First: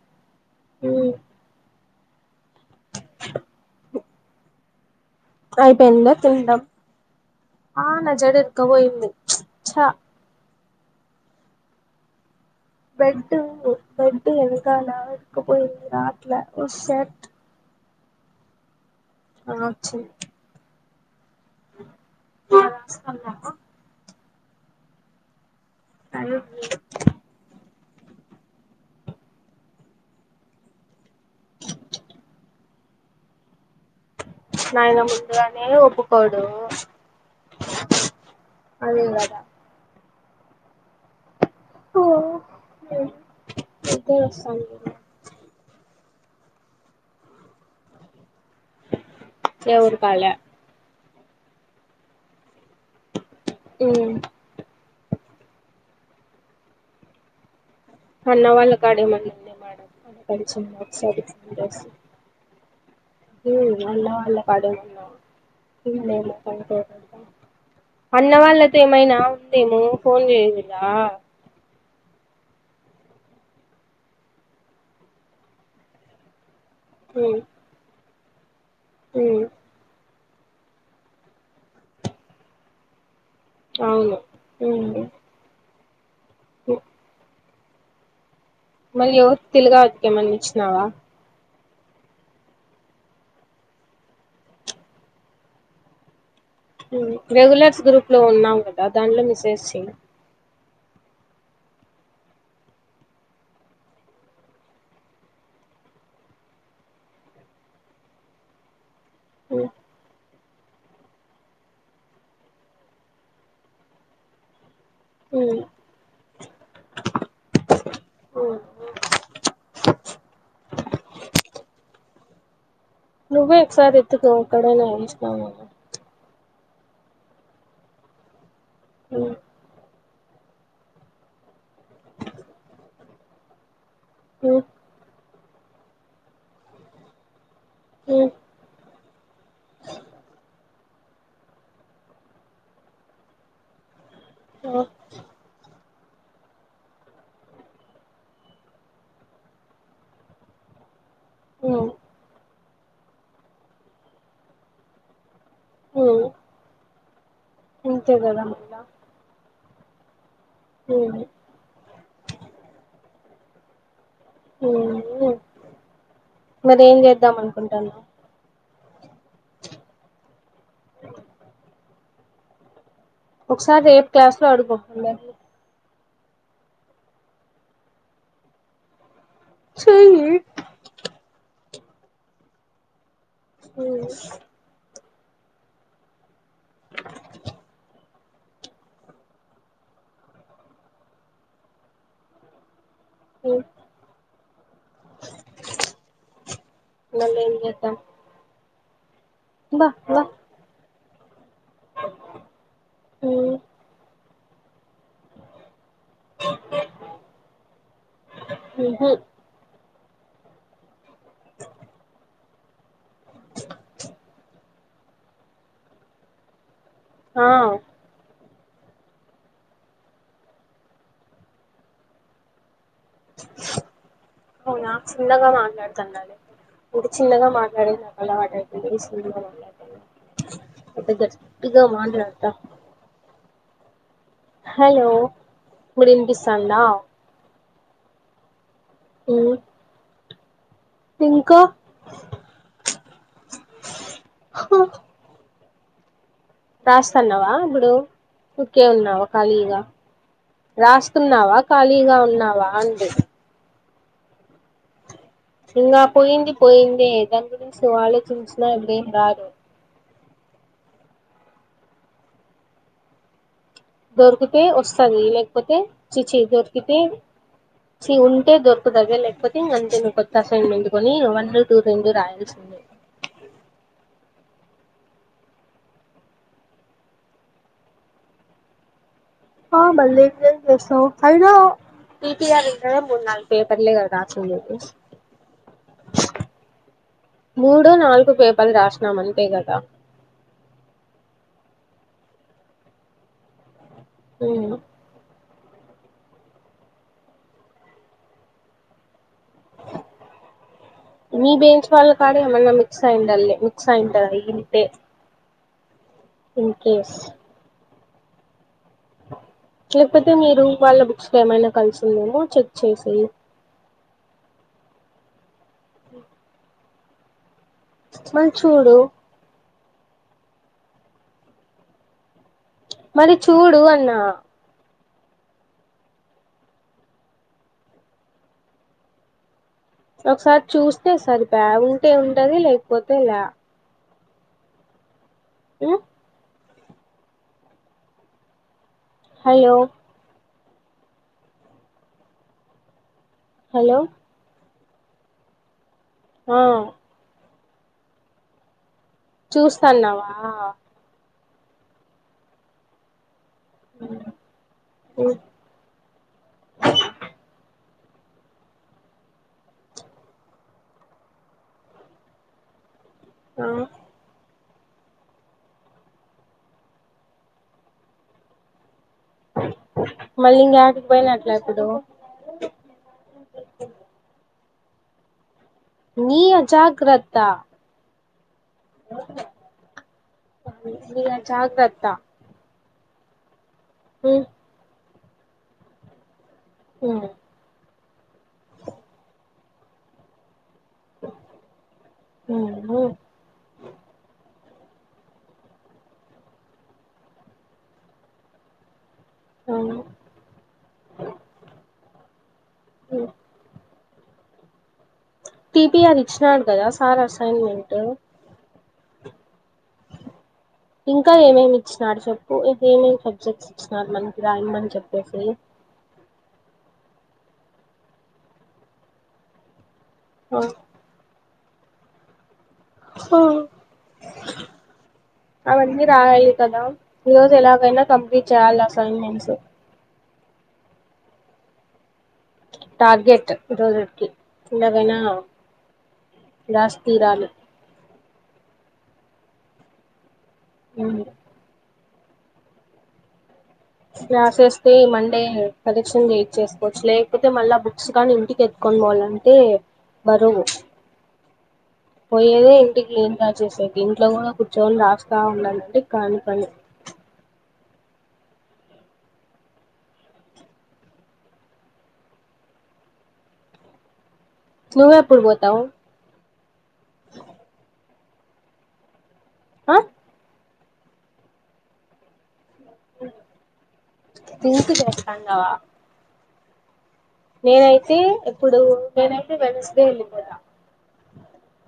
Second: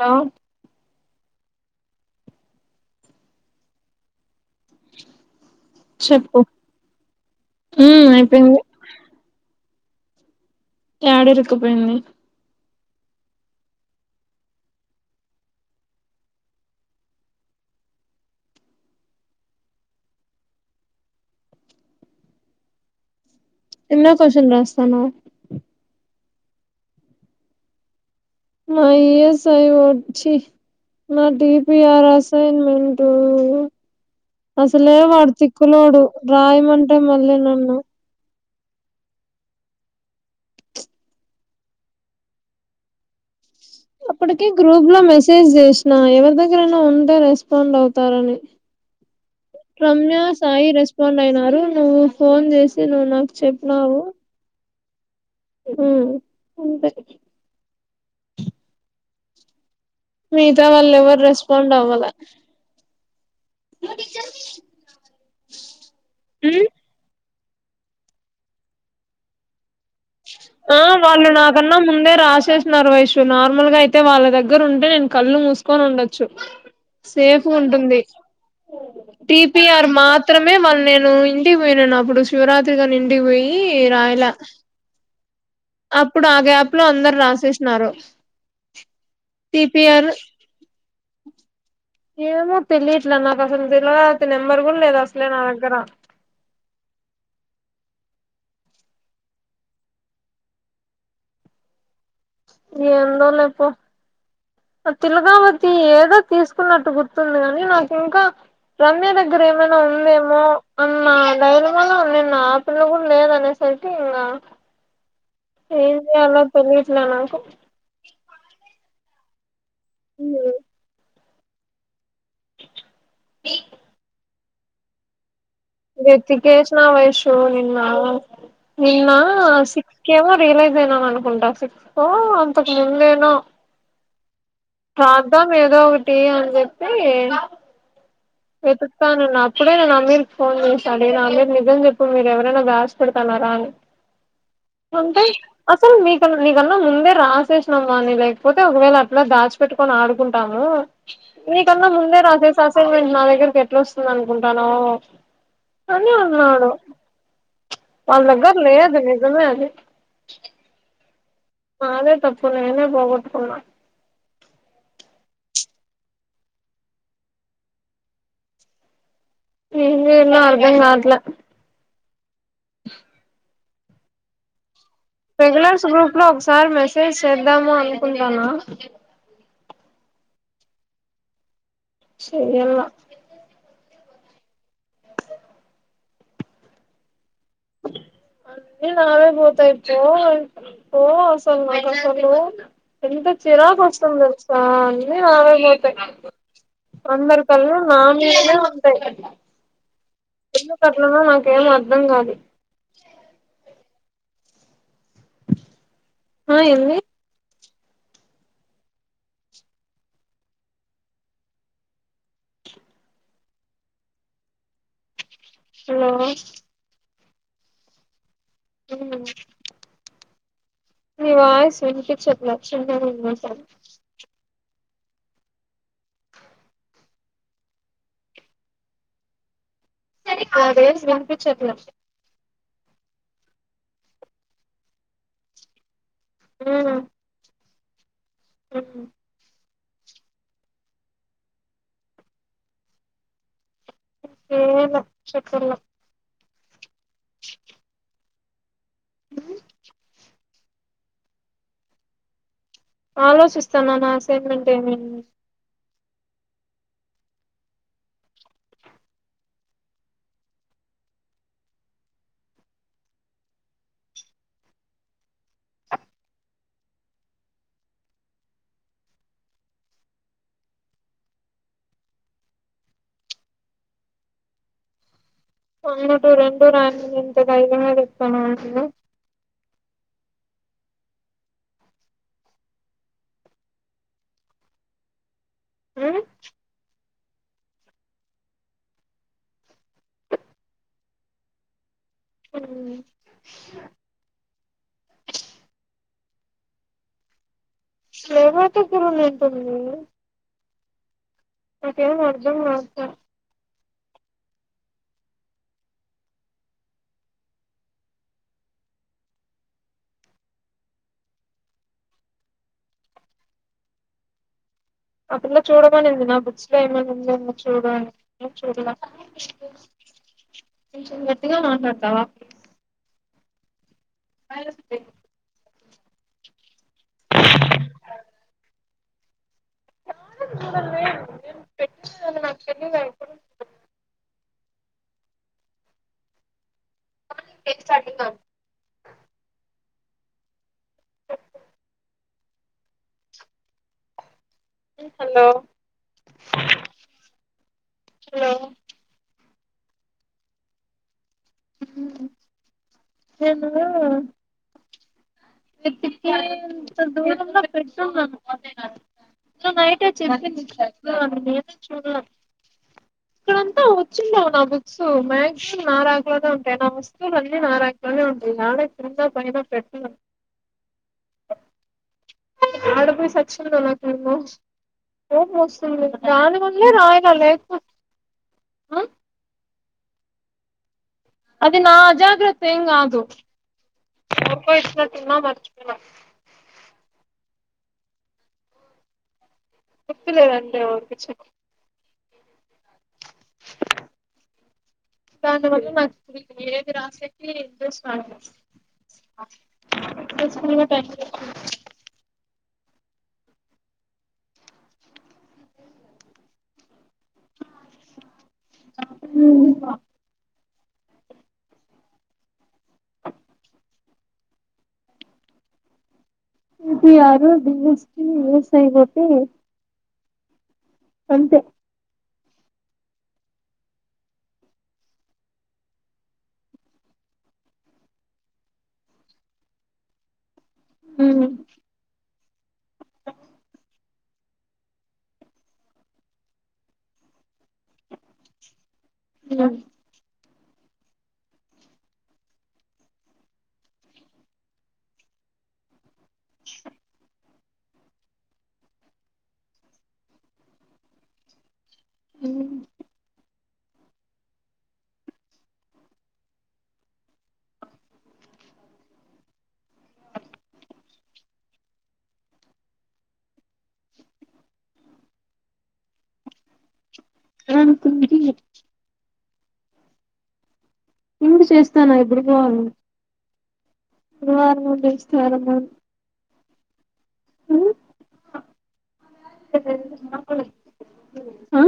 లో అయిపోయిందా చెప్పు తిండం ఉమ్ అయిపోయింది చ్చ యాడ ఇరక్కపోయింది బెడ్ బెడ్ వెనకాల ఇరక్కపోయింది, రావట్లే ఓ షట్ ఆహ్ వచ్చింది రాస్థాన్నావ ఎన్నో క్వశ్చన్ రాస్తన్నావ్ అ మా ఈఎస్ఐ వచ్చి నా డిపిఆర్ అసైన్మెంటు అసలే నాయన వాడు ముందుగానే తిక్కలోడు ఒప్పుకోడు రాయమంటే మళ్ళీ నన్ను అదే గదా కో అప్పటికి గ్రూప్ లో మెసేజ్ జేసినా ఎవరి దగ్గరైనా ఉంటే రెస్పాండ్ అవుతారని ఎవరి రమ్యా కాలే సాయి రెస్పాండ్ అయినారు నువ్వు ఫోన్ జేసి నువ్వు నాకు చెప్పినావు ఉమ్ ఉహ్ తొంభై అన్నా వాళ్ల కడా ఇమ్మనిందే మేడమ్ మిగతా వాళ్ళు ఎవరు రెస్పాండ్ అవ్వలే ఉహ్ అన్న వాళ్ల కడా ఏమో ఉన్నావ్ వీళ్లు ఏమో పని ఉమ్ చేయరు అంట అన్న వాళ్ళతో ఏమైనా ఉందేమో ఫోన్ ఆ చేయదులా వాళ్ళు నాకన్నా ముందే రాసి చేసినారు వైషు నార్మల్ గా అయితే వాళ్ళ దగ్గర ఉంటే నేను కళ్ళు మూసుకొని ఉండొచ్చు ఉమ్ సేఫ్గ్ ఉంటుంది ఉమ్ టీపిఆర్ మాత్ మాత్రమే వాళ్ళు నేను ఇంటికి పోయినాను అప్పుడు శివరాత్రిగని ఇంటికి పోయి అవును రాయలే ఉమ్ అప్పుడు ఆ గ్యాప్ లో అందరు రాసేసినారు మళ్లీ ఎవరికీ తెలుగు టిపిఆర్ కాక్యం ఏమన్నా ఇచ్చినావా ఏమో తెలియట్లా నాకు అసలు తెలవారితే నెంబరు కూడా లేదు అసలే నా దగ్గర రెగ్యులర్స్ గ్రూప్ లో ఉన్నాం కదా దాంట్లో మిసేజ్ చేయ్యి ఏందో లే పో ఆ తిలుకావతి ఏదో తీసుకున్నట్టు గుర్తుంది కాని నాకు ఇంకా రమ్య దగ్గర ఉమ్ ఏమైనా ఉందేమో అన్న ధైర్యం వల్ల నిన్న ఆ పిల్ల కూడా లేదనేసరికి ఇంగా ఉమ్ ఏం జేయాలో తెలీయట్లే నాకు ఇప్పుడే లేచినామా వ్యతికేసినా వైషు నిన్న నిన్నా ఉమ్ సిక్ కేమో రియలైజ్ అయినాం అనుకుంటా సిక్స్తో అంతకు ముందేనో ఉమ్ రాద్దం ఏదో ఒకటి అని చెప్పి ఉమ్ వెతుకుతానన్న అప్పుడే నేను అమీర్ కి ఫోన్ చేస్తాండేది అమీర్ నిజం చెప్పు మీరు ఎవరైనా రాస్ పెడతాను తార అని ఆఓ అంటే అసలు నీకన్నా నీకన్నా ముందే రాసేసినామ్మా అని లేకపోతే ఒకవేళ అట్లా దాచిపెట్టుకొని ఆడుకుంటాము నీకన్నా ఉమ్ ముందే రాసేసి అసైన్మెంట్ నా దగ్గరికి ఎట్లా వస్తుంది అనుకుంటానో అని ఉమ్ ఉన్నాడు అంతే వాళ్ళ కదా దగ్గర మళ్ళా లేదు నిజమే అది ఉ నాదే తప్పు నేనే పోగొట్టుకున్నా మరి ఏం చేద్దాం అనుకుంటానావు ఏం జేయాలో అర్థం కావట్లే ఒకసారి రేపు క్లాస్ లో అడుగు అందరిని రెగ్యులర్స్ గ్రూప్ లో ఒకసారి మెసేజ్ చేద్దాము అనుకుంటానా చేయి చేయ్యాల హమ్ [inaudible] అన్నీ నావే పోతాయ్ పో అసలు నాక్ అసలు ఎంత ఉమ్ చిరాకు వస్తుంది తెలుసా అన్ని నావేపోతాయ్ మళ్ళీ అందరి ఏం కళ్ళు చేద్దాం నామీదనే ఉంటయ్ బా బా ఎందుకట్లనో నాకేం అర్థం కాదు ఆ ఎంది ఉహు [inaudible] [inaudible] హలో ఆ ఉ నీ వాస్ వినిపించట్లే చిన్న గుంది అసలు అవునా చిన్నగా మాట్లాడుతున్నా ఇప్పుడు చిన్నగా మాట్లాడే నాకు అలవాటు అయిపొయింది చిన్నగా నాదేం మాట్లాడ వినిపించట్లే గట్టిగా మాట్లాడుతా హలో ఇప్పుడు వినీపొస్తదా ఉమ్ ఉమ్ మ్ ఇంకా ఎమో చెప్పుంగా రాస్తున్నావా ఇప్పుడు క్కే ఉన్నావా ఖాళీగా రాస్తున్నావా ఖాళీగా ఉన్నావా ఆందె రాస్తున్నానా అసెన్మెంట్ ఎమైంది మరి ఇంగా పోయింది పోయిందేదాని గురించి అలోచించిన ఇప్పుడే రాదు దొరికితే వస్తంది లేకపోతే చీచీ దొరికితే చి ఉంటే దొరకుతాది లేకపోతే అంతే కొత్త అసన్మెంట్కని వన్ టూ రెండు రాయాల్సి మె వన్ టూ రెండు రాయమని ఎంత ధెర్యం గా చెప్పానావ్ ఎంటిదే ఆ మళ్ళీ ఇప్పుడు ఎం చేస్తావు అయినా పిపిఆర్ంటే మూడు నాలుగు పేపర్లే గదా రాసింది మ్ మూడో నాలుగు పేపర్లు రాసినామంతే గదా ఉమ్ ఎమో హేమ దగ్గర ఉంది ఏంటుంది మీ బెయిచ్ వాళ్ళు కాడ ఏమన్నా మిక్స్ కావట్లే అయిండల్ మిక్స్ అయింటాది అంతే ఇన్కేస్ లేకపోతే మీరు వాళ్ళ బుక్స్ లో ఏమైనా కలిసి ఉందేమో చెక్ చేసేయి అపిల్లా చూడమని ఉంది నా బుక్స్ లో ఏమనా ఉందేమో చూడని మళ్ళీ చూడాల చూడు కొంచెం గట్టిగా మాట్లాడుతావా ప్ల్జ్ మళ్ళి చూడు అన్నా అబ్బాయిలకు ఇచ్చే ఒకసారి చూస్తే సరి పాయ్ ఉంటే ఉంటది లేకపోతే లే ఉ మొర్న్గ్ తెలుసా నీకు హలో హలో హలో ఆ హలో చూస్తాన్నావా ఏను అ ద ఇ నైట్ చెప్పింది నేను చూడ లె ఆ ఇక్కడంతా వచ్చిందేమో నా బుక్ స మాక్సిమం నారాకులగా ఉంటాయి నా వస్తువులున్నీ నారాకులగానే ఉంటాయి న రంగా ప ప్రట్ మళ్ళీ ఇంకేడికి పోయినట్లా ఇప్పుడు ఆడ పోయి సచ్చలాకుంద ఓ మస్తు నీ రాని వ అజాగ్రత్త రాయగాయిపో నీ అదే నా అజాగ్రత్త జాగ్రత్త హంగ్ ఎప్ప ఇష్ట తమ మర్చ ఆ ఉప్పులే రన్న పచ్చ హ దాని వల్ల నాకు ఏది రాసేట్ స్ార్ట్ స్ అవు టీపిఆర్ ఇచ్చినాడు కదా సార్ అసైన్మెంటు ఇంకా ఏమేమి ఇచ్చినాడు చెప్పు ఇం ఏమేమి సబ్జెక్ట్స్ ఇచ్చినాడు మనకి రా ఇమ్మని చెప్పేసి ఇది ఆరు వస్ వవసైపోతే ఆఓ అంతే హ అవన్నీ రాయి కదా ఈ రోజు ఎలాగైనా కంప్లీట్ చేయాలి అసైన్మెంట్స్ ఊ టార్గెట్ ఈ రోజుటికి ఇంగా పైనా రాసి తీరాలి [inaudible] ఊ రాసెస్తే ఈ మండే కరెక్షన్ చేయిచ్చేసుకోవచ్చు లేకపో తే మళ్ళా బుక్స్ కానీ ఇంటికెత్తుకోని పోవాలంటే బరువు పోయ్యేదే ఇంటికి లింకా చేసేకి ఇంట్లో కూడా కుచ్చోని రాస్తా ఉండాలంటే కాని పని నువ్వెప్పుడు పోతాత్ [inaudible] ఆ ఉండు చేస్తా నా ఎదురుగాన్ థింక్ బుధవారము చేస్తాన్నావా బేస్తవారము నేనైతే ఎప్పుడు నేనైతే వెన్సడే ఎళ్ళిపోతా ఆ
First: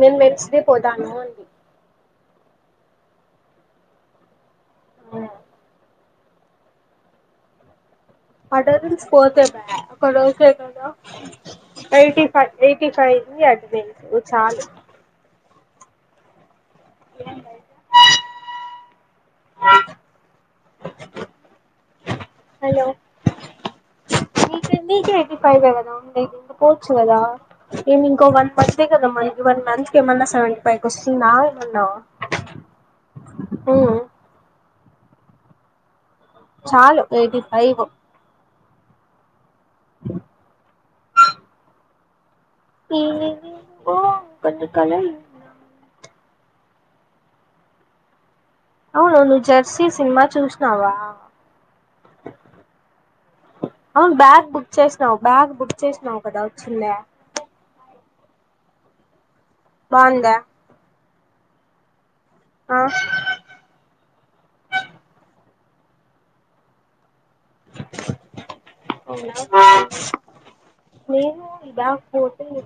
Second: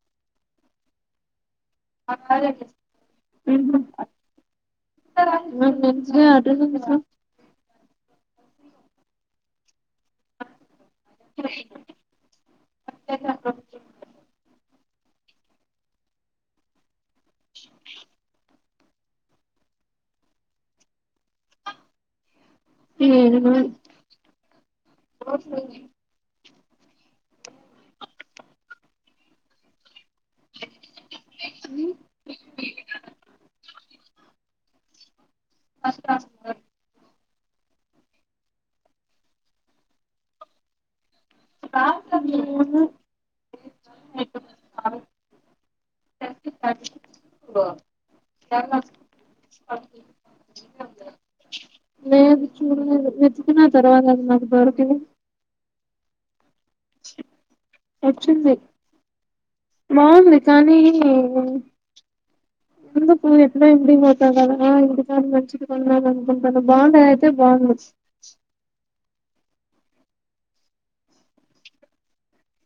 నేను వెన్స్ డే పోతాను అంటి [inaudible] ఊహూ నాకు నుంచి అటెండెన్సు అటెండెన్స్ పోతేదా ఒక్క రోజు కదా ఎయిటీ ఫైవ్ ఎయిటీ ఫైవ్ ని అది చాలా [inaudible] [inaudible] [inaudible] హలో ఏమో నక నకంటి పయి బగదా ఉందగి పోవచ్చు కదా ఏమి ఇంకో వన్ మంత్ ఎ కదా మనకి వన్ మంత్ ఏమన్నా సెవెంట ఫైవ్ కొవస్న్ ఏమన్నా చాలు ఎయిటీ ఫైవ్ [inaudible] కొన్ని కాలలు [inaudible] అవును నువ్వు జెర్సీ సినిమా చూసినావా లేదు చూడలేదు వెతికినా తర్వాత నాకు దొరకలే చేేస్నవు కద వచ్చిల్లె నచ్చింది, బాగుందా బాగుంది కానీ ఆ ఎ పో ఎట్డ అయ్యింది కదా ఇంటికాన మంచిది కొన్నాలనుకుంటున్న బాగున్నాయ్తే బోన్నా అవును, నేను ఇలా హోటల్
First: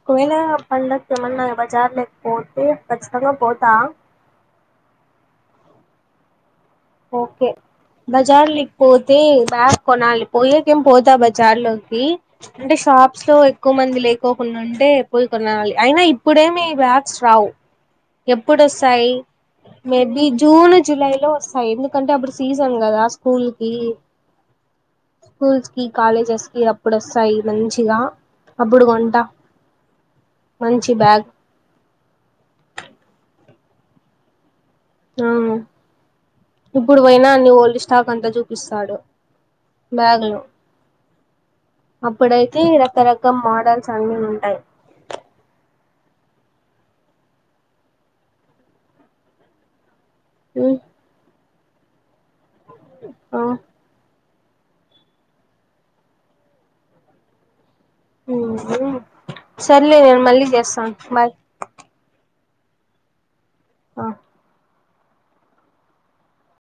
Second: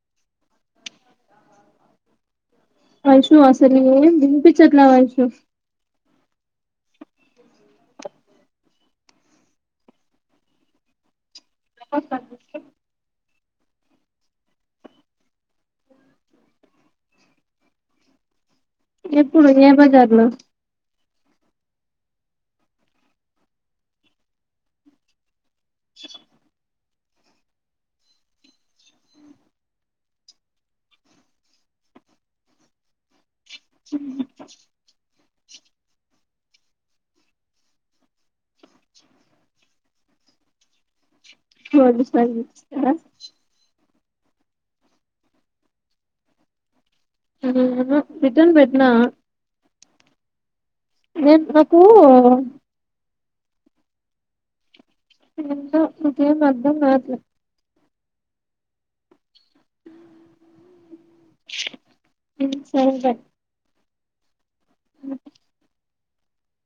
ఒకవేళ పండకేమన్నా బజార్లే కోల్ ఐషు అసల్ ఎం వినిపిచట్ల ఐషు ఓకే బజార్లిక్ పోతే బ్యాగ్ కొనాలి పోయకేం పోత బజ్ జార్లోకి అంటే షాప్స్ లో ఎక్కువ మంది లేకోకుండా ఉంటే పోయి కొనాలి, అయిన ఇప్పుడేమి బ్యాగ్స్ రావు ఎప్పుడొస్తయి ఎప్పుడు ఏ బజార్ మేబి లో జూన్ జులై ఒస్తాయి ఎందుకంటే అప్పుడు సీజన్ కదా స్కూల్ కి స్కూల్స్కి కాలేజెస్కి అప్పుడొస్తాయి మంచిగా, అప్పుడు కొంట మంచి బ్యాగ్ [inaudible] అ, ఇప్పుడు పోయిన అన్ని ఓల్డ్ స్టాక్ అంతా చూపిస్తాడు బ్యాగ్లో రోడ్డు సైడ్ అప్పుడైతే రకరక మోడల్ అన్ని ఉంటాయ్ హా రిటర్న్ పెట్నా ఉ ఎం నకూ అ ఎంత నీకేమర్దం కాట్లే ఉహు, సర్లే నే మళ్ళీ చేస్త బాయ్ మ్ సరె సర్ అ హా